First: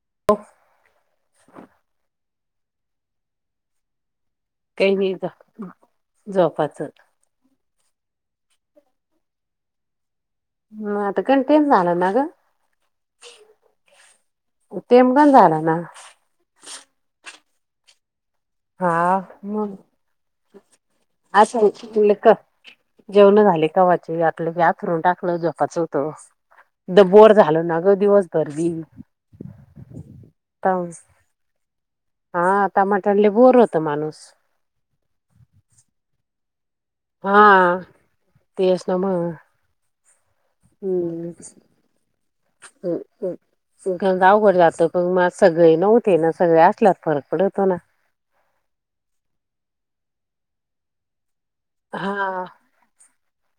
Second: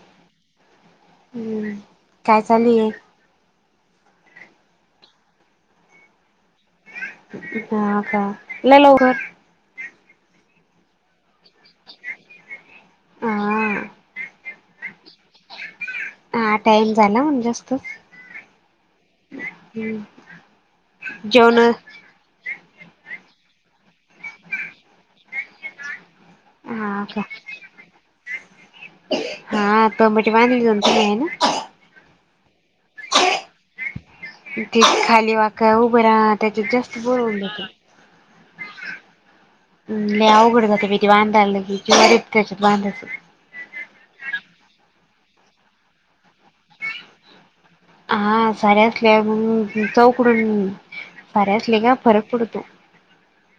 [inaudible] हम्म. काय चालेय. काही नाही जोपाचं. हा का ल लवघर मग आता [unintelligible] जाणार ना ग? हा तेमगण झालं ना. हा टाइम झाला म्हण जास्त. हा मग जेवण असंलं का जेवणं झाली कावाची आपलं हातंरुन टाकलं झोपाचं होतं. हा द का बोर झाल ना ग दिवसभर दी. हा [unintelligible] आहे ना. हा टमाटर ले बोर होत माणूस. [unintelligible] खाली वाका उभं राहा. त्याचे जास्त बोल हा तेच ना मग. लई अवघडं जाते बी ते हम्म वांदा आलं की रस्त्याच्या त्याच्यात बांधाचं गावघड जात म सगळे नव्हते ना सगळे असल्यात फरक पडतो ना. हा सारे असले मग चौकडून. साडेआठले हा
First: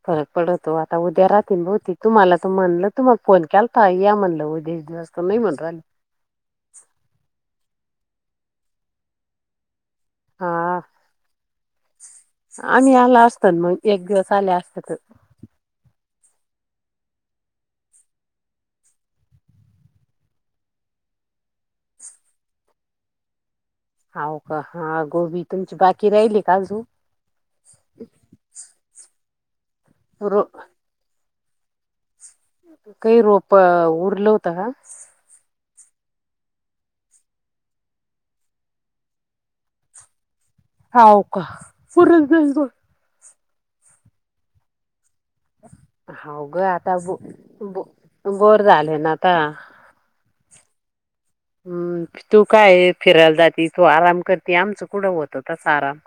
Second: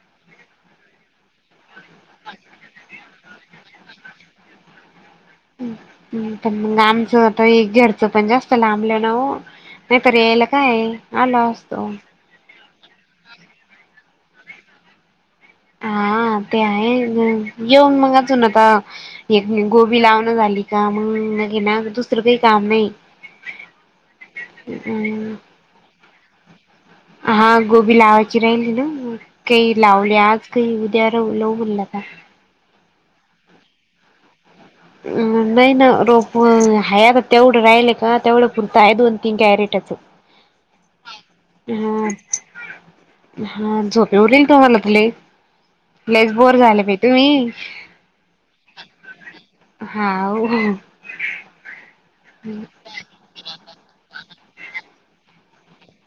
फरक पडतो आता उद्या राहतील बहुतेक तुम्हाला तर म्हणलं तू मग. फोन केल तर या म्हणलं हो उद्याच दिवस तर नाही म्हण राहिल. पण मग आमचं आता हे घरचं पण जास्त लांबलं ना ओ. नाहीतर यायला हा काय आलो असतो. आम्ही आला असतान मग एक दिवस आले असते तर. हा ते आहे येऊन मग [unintelligible] आता एक गोबी लावणं झाली का मग ना दुसरं काही काम नाही. हावू का हा अ गोबी तुमची बाकी राहिली का अजून. हा गोबी लावायची राहिली ना काही लावले रो आज काही. [unintelligible] बोल्ला का. काही रोपं उरलं होत हा. अ नाही ना रोपं हे आता तेवढं राहिल का. तेवढं पुरतं आहे दोन तीन कॅरेटचं. हाव का फुर हा झोपे उरल तुम्हाला तुले लेच हाव बोर ग झाला पा आता बो तुम्ही. बो बोर झाले ना आता. हा वो. हम्म तू काय, फिरायला जाती तू आराम करते आमचं कुठं होत तसा आराम.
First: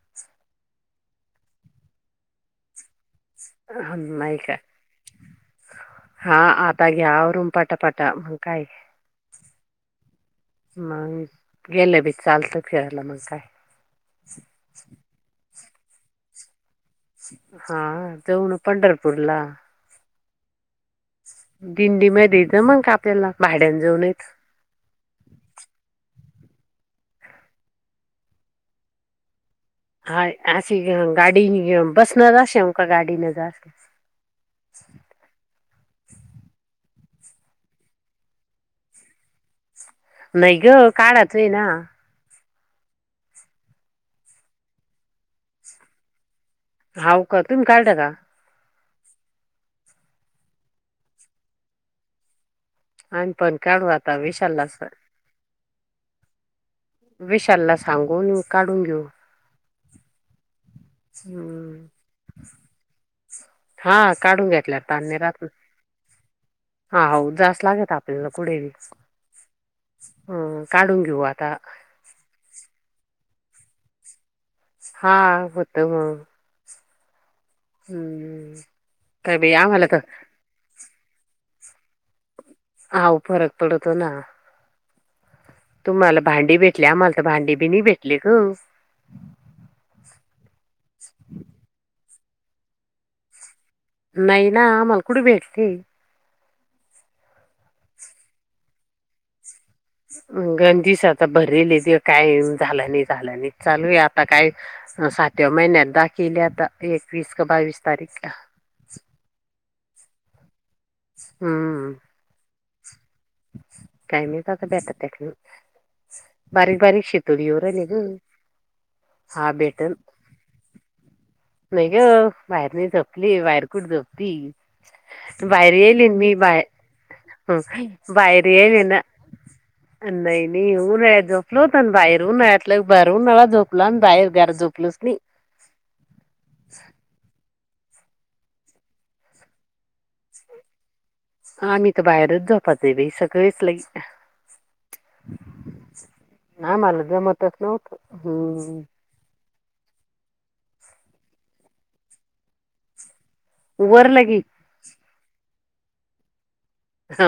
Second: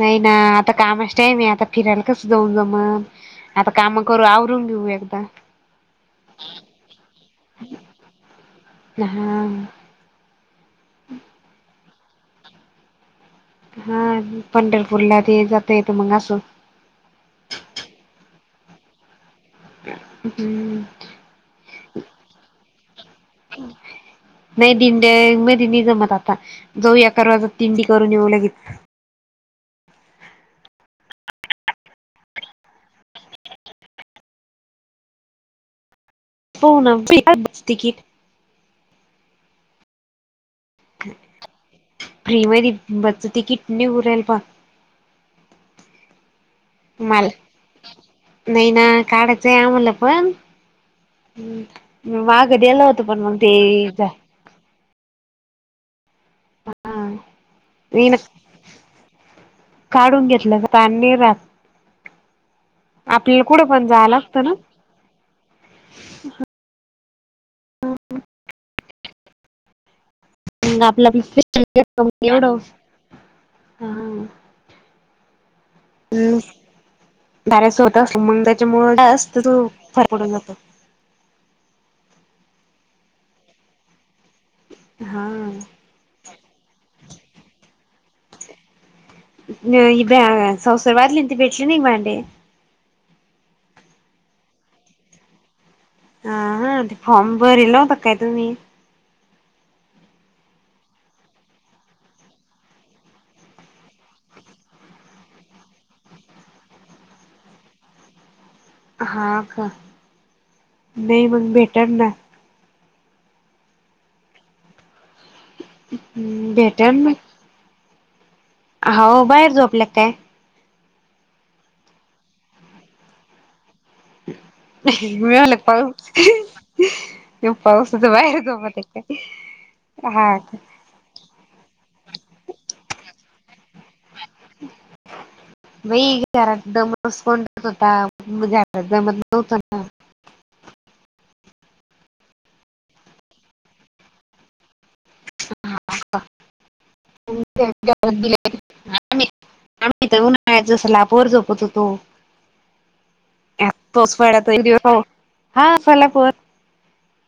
नाही ना आता कामाच टायम आहे, आता फिराला कस जाऊन जा मग. आता काम करून, आवरून घेऊ एकदा. हां.. आता घ्या, आवरून पटापटा मग काय. न्याहा. मग गेलं बी चालतं फिरायला मग काय. हा पंढरपूरला ते जात येत मग असो. हा जाऊ ना पंढरपूरला. हम्म. दिंडी मच मग का आपल्याला भाड्यांन जाऊनेत. नाही दिंड मग दिंडी जमत आता, जाऊ एकाजात दिंडी करून येऊ लगित. हा अशी घेऊ गाडीनी घेऊ बसनार अशील का गाडी न जाय. हो ना मिळाय पाहिजे तिकीट. नाही ग काल रात्री ना. फ्री मधी बसच तीकिट नीउ राहील पा. हाव मला. का तुम्ही कार्ड का? नाही ना काढायचंय आम्हाला पण, वाघ दल होत तर पण मग तेइ जा. चालला स्वर. विशालला नाही ना सांगून मग काढून घेऊ. काढून घेतलंता आम्ही हम्म रात आपल्याला कुठं पण जाय लागतं ना. धन्य लागतं हा हो, जास्त लागेत आपल्याला पुढे. हम्म हम्म, काढून घेऊ आता. तुम एवढु हम्म. हा हा, होत म्हणून. दऱ्याच होत, अस मग त्याच्यामुळे काय असत बाई तो आम्हाला तर फर पडून जातो. आ हो फरक पडतो ना. हा. तुम्हाला भांडी भेटले आम्हाला तर भांडी बी नाही भेटले ग. नी ब्या संसर वादल इंत भेटले नाही मांडे. नाही ना आम्हाला कुडी भेटते. हा हा ते फॉर्म भरल होत काय तुम्ही? गंजिश आता भरली ते काय झालं नाही, झालं नाही चालू आहे आता काय. सातव्या महिन्यात दाकेली आता हे एकवीस का बावीस तारीखला. हा का? नाही मग भेटर हम्म ना. काय माहिती आता भेटत की नाही, बारीक भेटल बारीक ना. शेतोडी येऊ राहिले.. हम्म हो बाहेर हा झोपल्या भेटल. काय नाही ग बाहेर नई झोपली, बाहेर कुठ झोप ती, मी म्हणलं बाहेर येली पाऊस मी बाहे हम. पाऊसच बाहेर बाय रे झोपत आहे निन, काय हा नई का. नई होऊ राहीको. [unintelligible] झोपलच नाही. बाई म घरात दमस कोत होता, झारात दमत नव्हत. आम्ही तर बाहेरच झोपाचे सगळेच लई. आम्हाला जमतच नव्हतं हम्म. आम्ही आम्ही इथ उन्हाळ्यात स्लॅपवर झोपत होतो. हा वर तोच पाडा लगी तेंगी फोन हा झाला फोन. ह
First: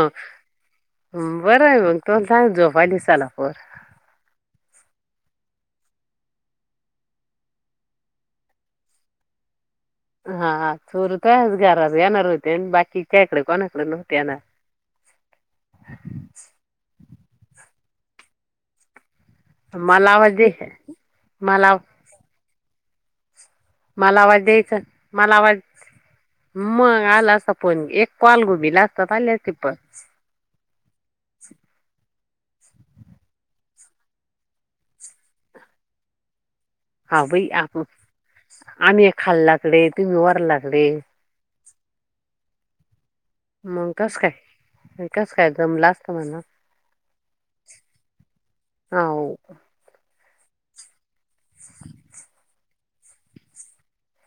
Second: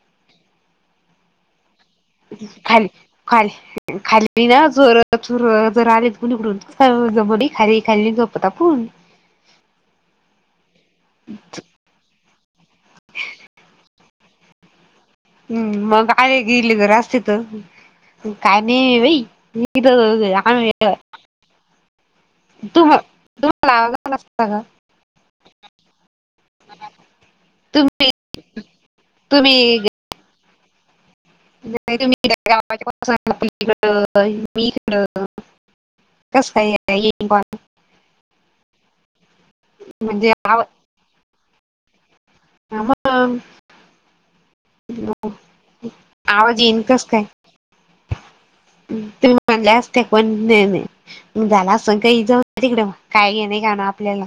बर आहे मग, तुला स झोपा खाली दिससाला पोर. खाली खाली ना जोरत चुरत जर आलेकडून जम खाली खाली झोपत आपण. [inaudible] हा चोर तुयाच घरात येणार होते अन बाकीच्या कड कोणाकड नव्हते येणार. हम्म मग आले गेले घर असते तर, काय नी बाई. [unintelligible] मलाव. तुम्ह [unintelligible] मला आवाज द्यायचा, मला वाट मग आलं असता फोन, तुम्ही एक कॉल घुमीला असतात आले असते पण. [unintelligible] कसं कायं येता, येईन हा बाई [unintelligible] आपण आम्ही एक खाल्ले लागले, तुम्ही म्हणजे वर लागले. हा मग. मंग कस काय, कस काय जमलं असत म्हणा. आवाज येईन कस काय हाव. ते पन नई बाई, म झालं असन कई जाऊदे तिकड काय घेन देणं आपल्याला?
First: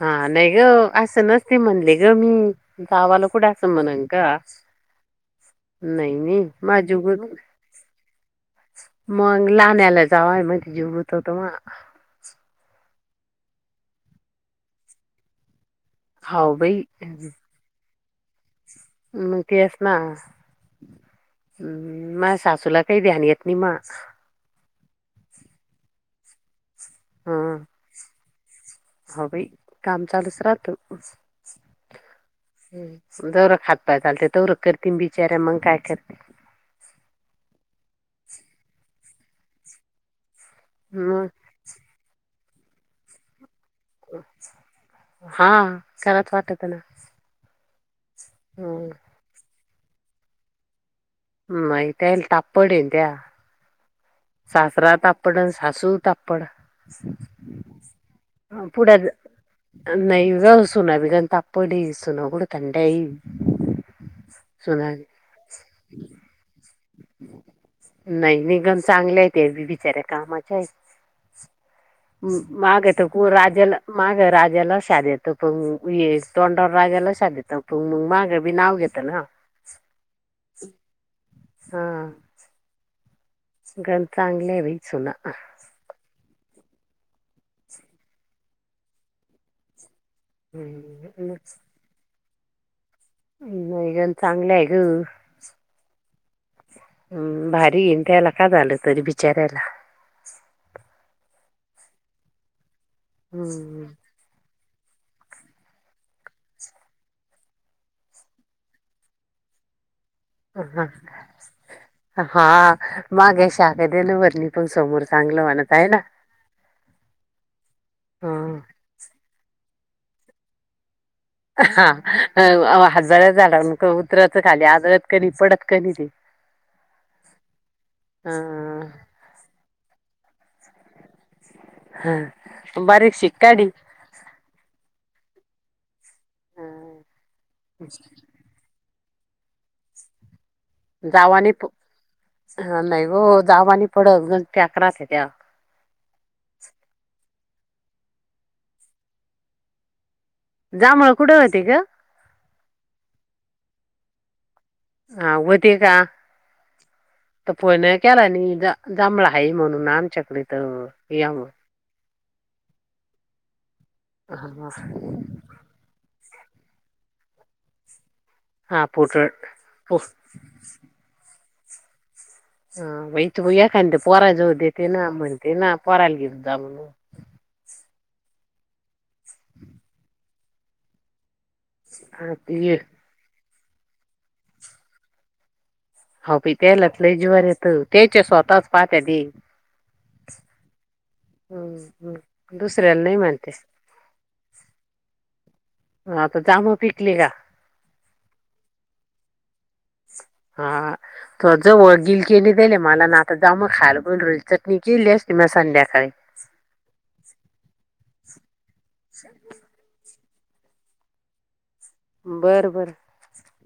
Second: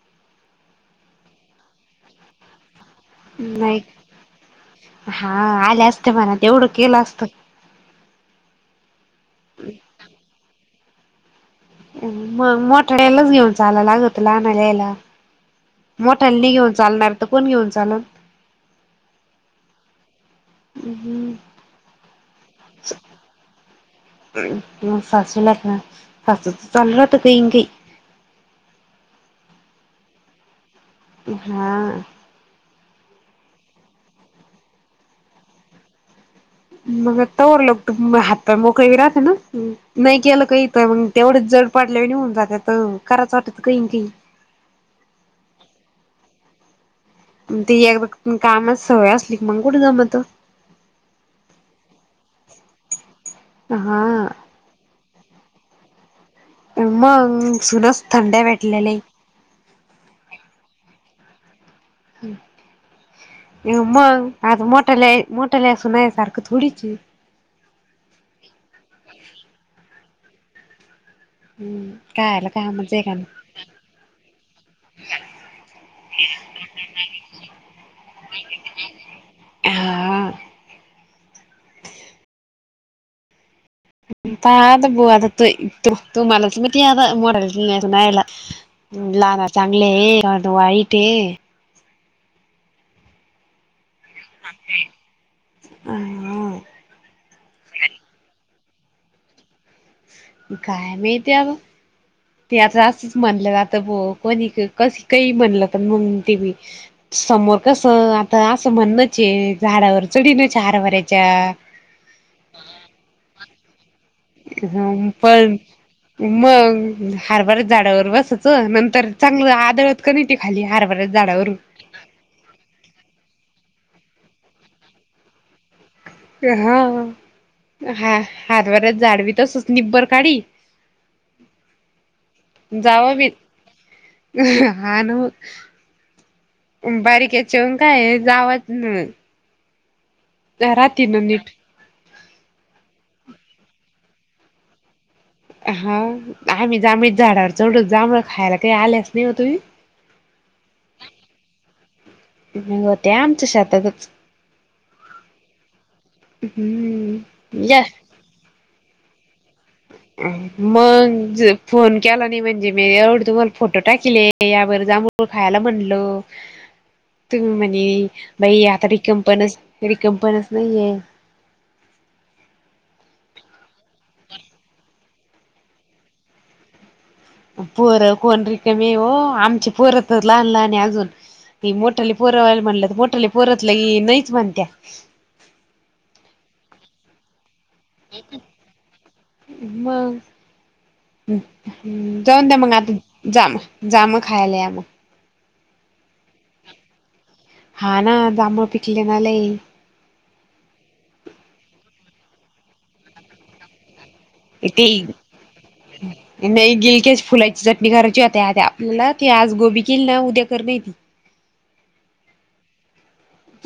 हा नाई गं असं, नसते म्हणले गं मी. जावाला कुठ असं नाही म्हणन का? हा आल्या असते नई म्हणा नई तेवढं माया जीव केलं बघ असतं मग लाण्याला जावंय मदी, जीव गुततो मवा. मंग मोठड्यालाच घेऊन, चाला लागतं लहानलयला. मोठाले नई हाव घेऊन बाई चालणारं तर, कोण घेऊन चाललं. मग तेच ना. हम्म हम्म, माया सासूला काही ध्यान येत नाही मां. मग सासूला या, का सासूच चालू राहत ह कई न कई. हो बाई काम चालूच राहत. हा. जवर हातपाय चालते तवर, करतीन बिचार्या मगं काय करती. मग तवर लोकं त म हात, हे मोकळे बी राहते ना नई केलं कई. मग तेवढेच जड पडल्या वानी होऊन जाता तर कराचं वाटत कईन कई. हां.. [unintelligible] ती एकदा कामाची सवय असली मग कुठ जमत? हम्म माहितीये तापड येत्येया. हा. सासरा तापड, अनं सासू तापड. पुढ, मग सुनच थंड्या हा पुढ ज भेटलेल्या नई गं सुना बी, गन तापड येस. मंग आता सुना मोठल्याये मोठल्या सुनाये सारखं थोडीचये. नई नई गन चांगल्याये त्या बिचऱ्या कामाच्या येत. हम्म. कायला माग कामाचं त आहे को राजाला, माग राजाला श देतो पण तोंडवर राजाला शाप देत. त पन मंग, माग बी नाव घेत ना. [unintelligible] हा.. गन चांगल्या ये बई सुना. तुम्हालाच माहिती अगं, मुलांना न्यायला जागा चांगलीये. दाद हम्म. वाईटये. नई गन चांगल्या ये ग. हा.. अं भारी ये त्याला का झालं, तरी बिचाऱ्याला. काय माहिती अगं ती आता असंच म्हणलं जातं हम्म. बो कोणी कसं कई म्हणलं पन मंग, ते बी समोर कसं आता असं म्हण. ते झाडावर चढीनच हा हरभऱ्याच्या. हा माग शाप दिलवरणी पण ह समोर चांगलं पण म्हणत हे ना? मग हरभार झाडावर बसायचं नंतर. चांगलं आदळत का नाही ते खाली हरभारत झाडावर. हा हरभऱ्याच्या झाडावरून उतराच खाली आजरत कधी पडत कधी ते. हा हा हरभऱ्याच झाड बी जी तसच निब्बर काडी. हा बारीक बी शिक काडीन. हा न बारीकेचेन काय जावच न. नीट जावाने नाही हो जावाने पडत गण [unintelligible] त्या हा आम्ही जांभळीत झाडावर चढू जांभळं खायला काही आल्यास नाही तुम्ही? जांभळं कुठं होते ग? होते आमच्या शेतातच. हा होते का. तर हम्म फोन या नाही केला नाही जांभळं आहे म्हणून. ना आमच्याकडे तर या मग. फोन केला नाही म्हणजे, मीे एवढी तुम्हाला. फोटो टाकीले यावर जांभूळ खायला म्हणल तुम्ही म्हणे. बाई हा आता पोटळ रिकंपनच रिकामपणच नाहीेये. हा बाई तू एखांद ते पोरा जाऊ देते ना म्हणते ना पोराला घेऊ जा म्हण. पोरं कोण रिकामी हो, आमची पोर तर लहान लहान आहे अजून. ती मोठाले हा पोरवायला ते म्हणलं तर मोठाले पोरतलं की नाहीच म्हणतात. हो विकायलाच जीवार येत त्याच्या स्वतःच पाहत्या ती मग जाऊन द्या मग आता, नाही म्हणते जाम जाम खायला या मग. हा तर जांभळं पिकले का? हा ना जांबळ पिकले ना लय. हा तो जवळ गिलकेने दिले मला ना आता जांभळं खायला बोलू राहिली. चटणी ते केली असती मग संध्याकाळी. नाही गिलकयाची फुलाची चटणी करायची होता आ आपल्याला ती आज गोबी किल ना उद्या कर नाही ती. बरं बरं.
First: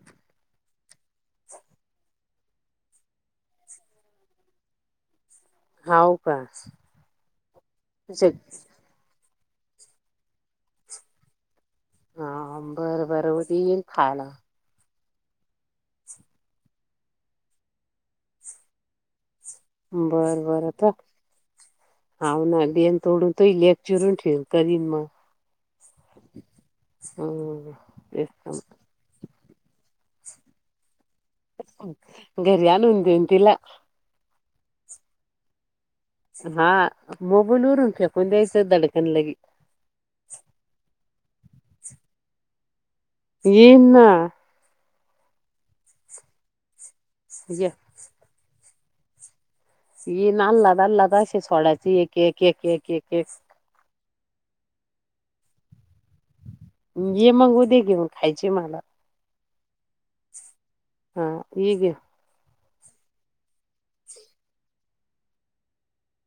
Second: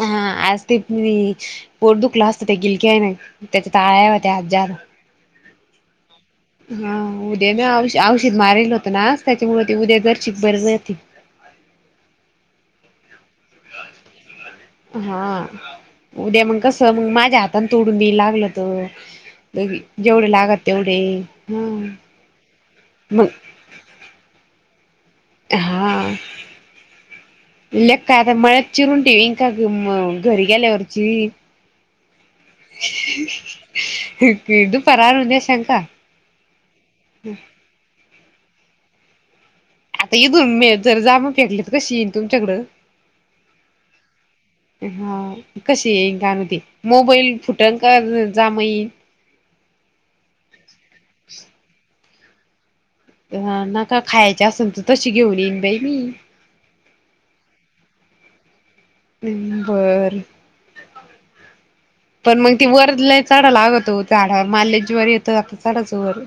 हा आज ते मीच पोट दुखलं असतं ते गिलकी्या आहे ना त्याच्यात आळ्या होत्या हजांर. हाव. का हा उद्या ना औ तुझ्या औषध मारेल होत नाच त्याच्यामुळे ते उद्या जर शिक बर जळती. बर बर उद्या येईल खायला. हा. उद्या मग कसं मग, माझ्या हातान तोडून वि लागलं तर जेवढे बरं लागत बरं तर तेवढे हा हाव ना बेन मग तोडून तुही लेक चिरून ठेव करीन मग. हा हम्म लेका तेच आता तर मळ्यात चिरून ठेवीन. का म घरी गेल्यावरची. घरी आणून देऊ तिला. ती दुपारी आणून देशाचा. हा मोबाईलवरून फेकून द्यायचं दडकून लगे. आता इथून मी जर जांभूळ फेकले तर कशी येईन तुमच्याकडं. येईन ना. हा कशी येईल काय माहिती मोबाईल ये फुटण का जांभूळ येईल. ए नाल नादाला लागायची सोडाची एक एक एक एक एक एक. नका खायचे असून तर तशी घेऊ येईन बाई मी. ये मग उद्या घेऊन खायची मला. हम्म होय र. हा मी बी येत पण मग ती वर लय चढायला लागत हो झाडावर माल्या लय जीवावर येत चढायचं वर.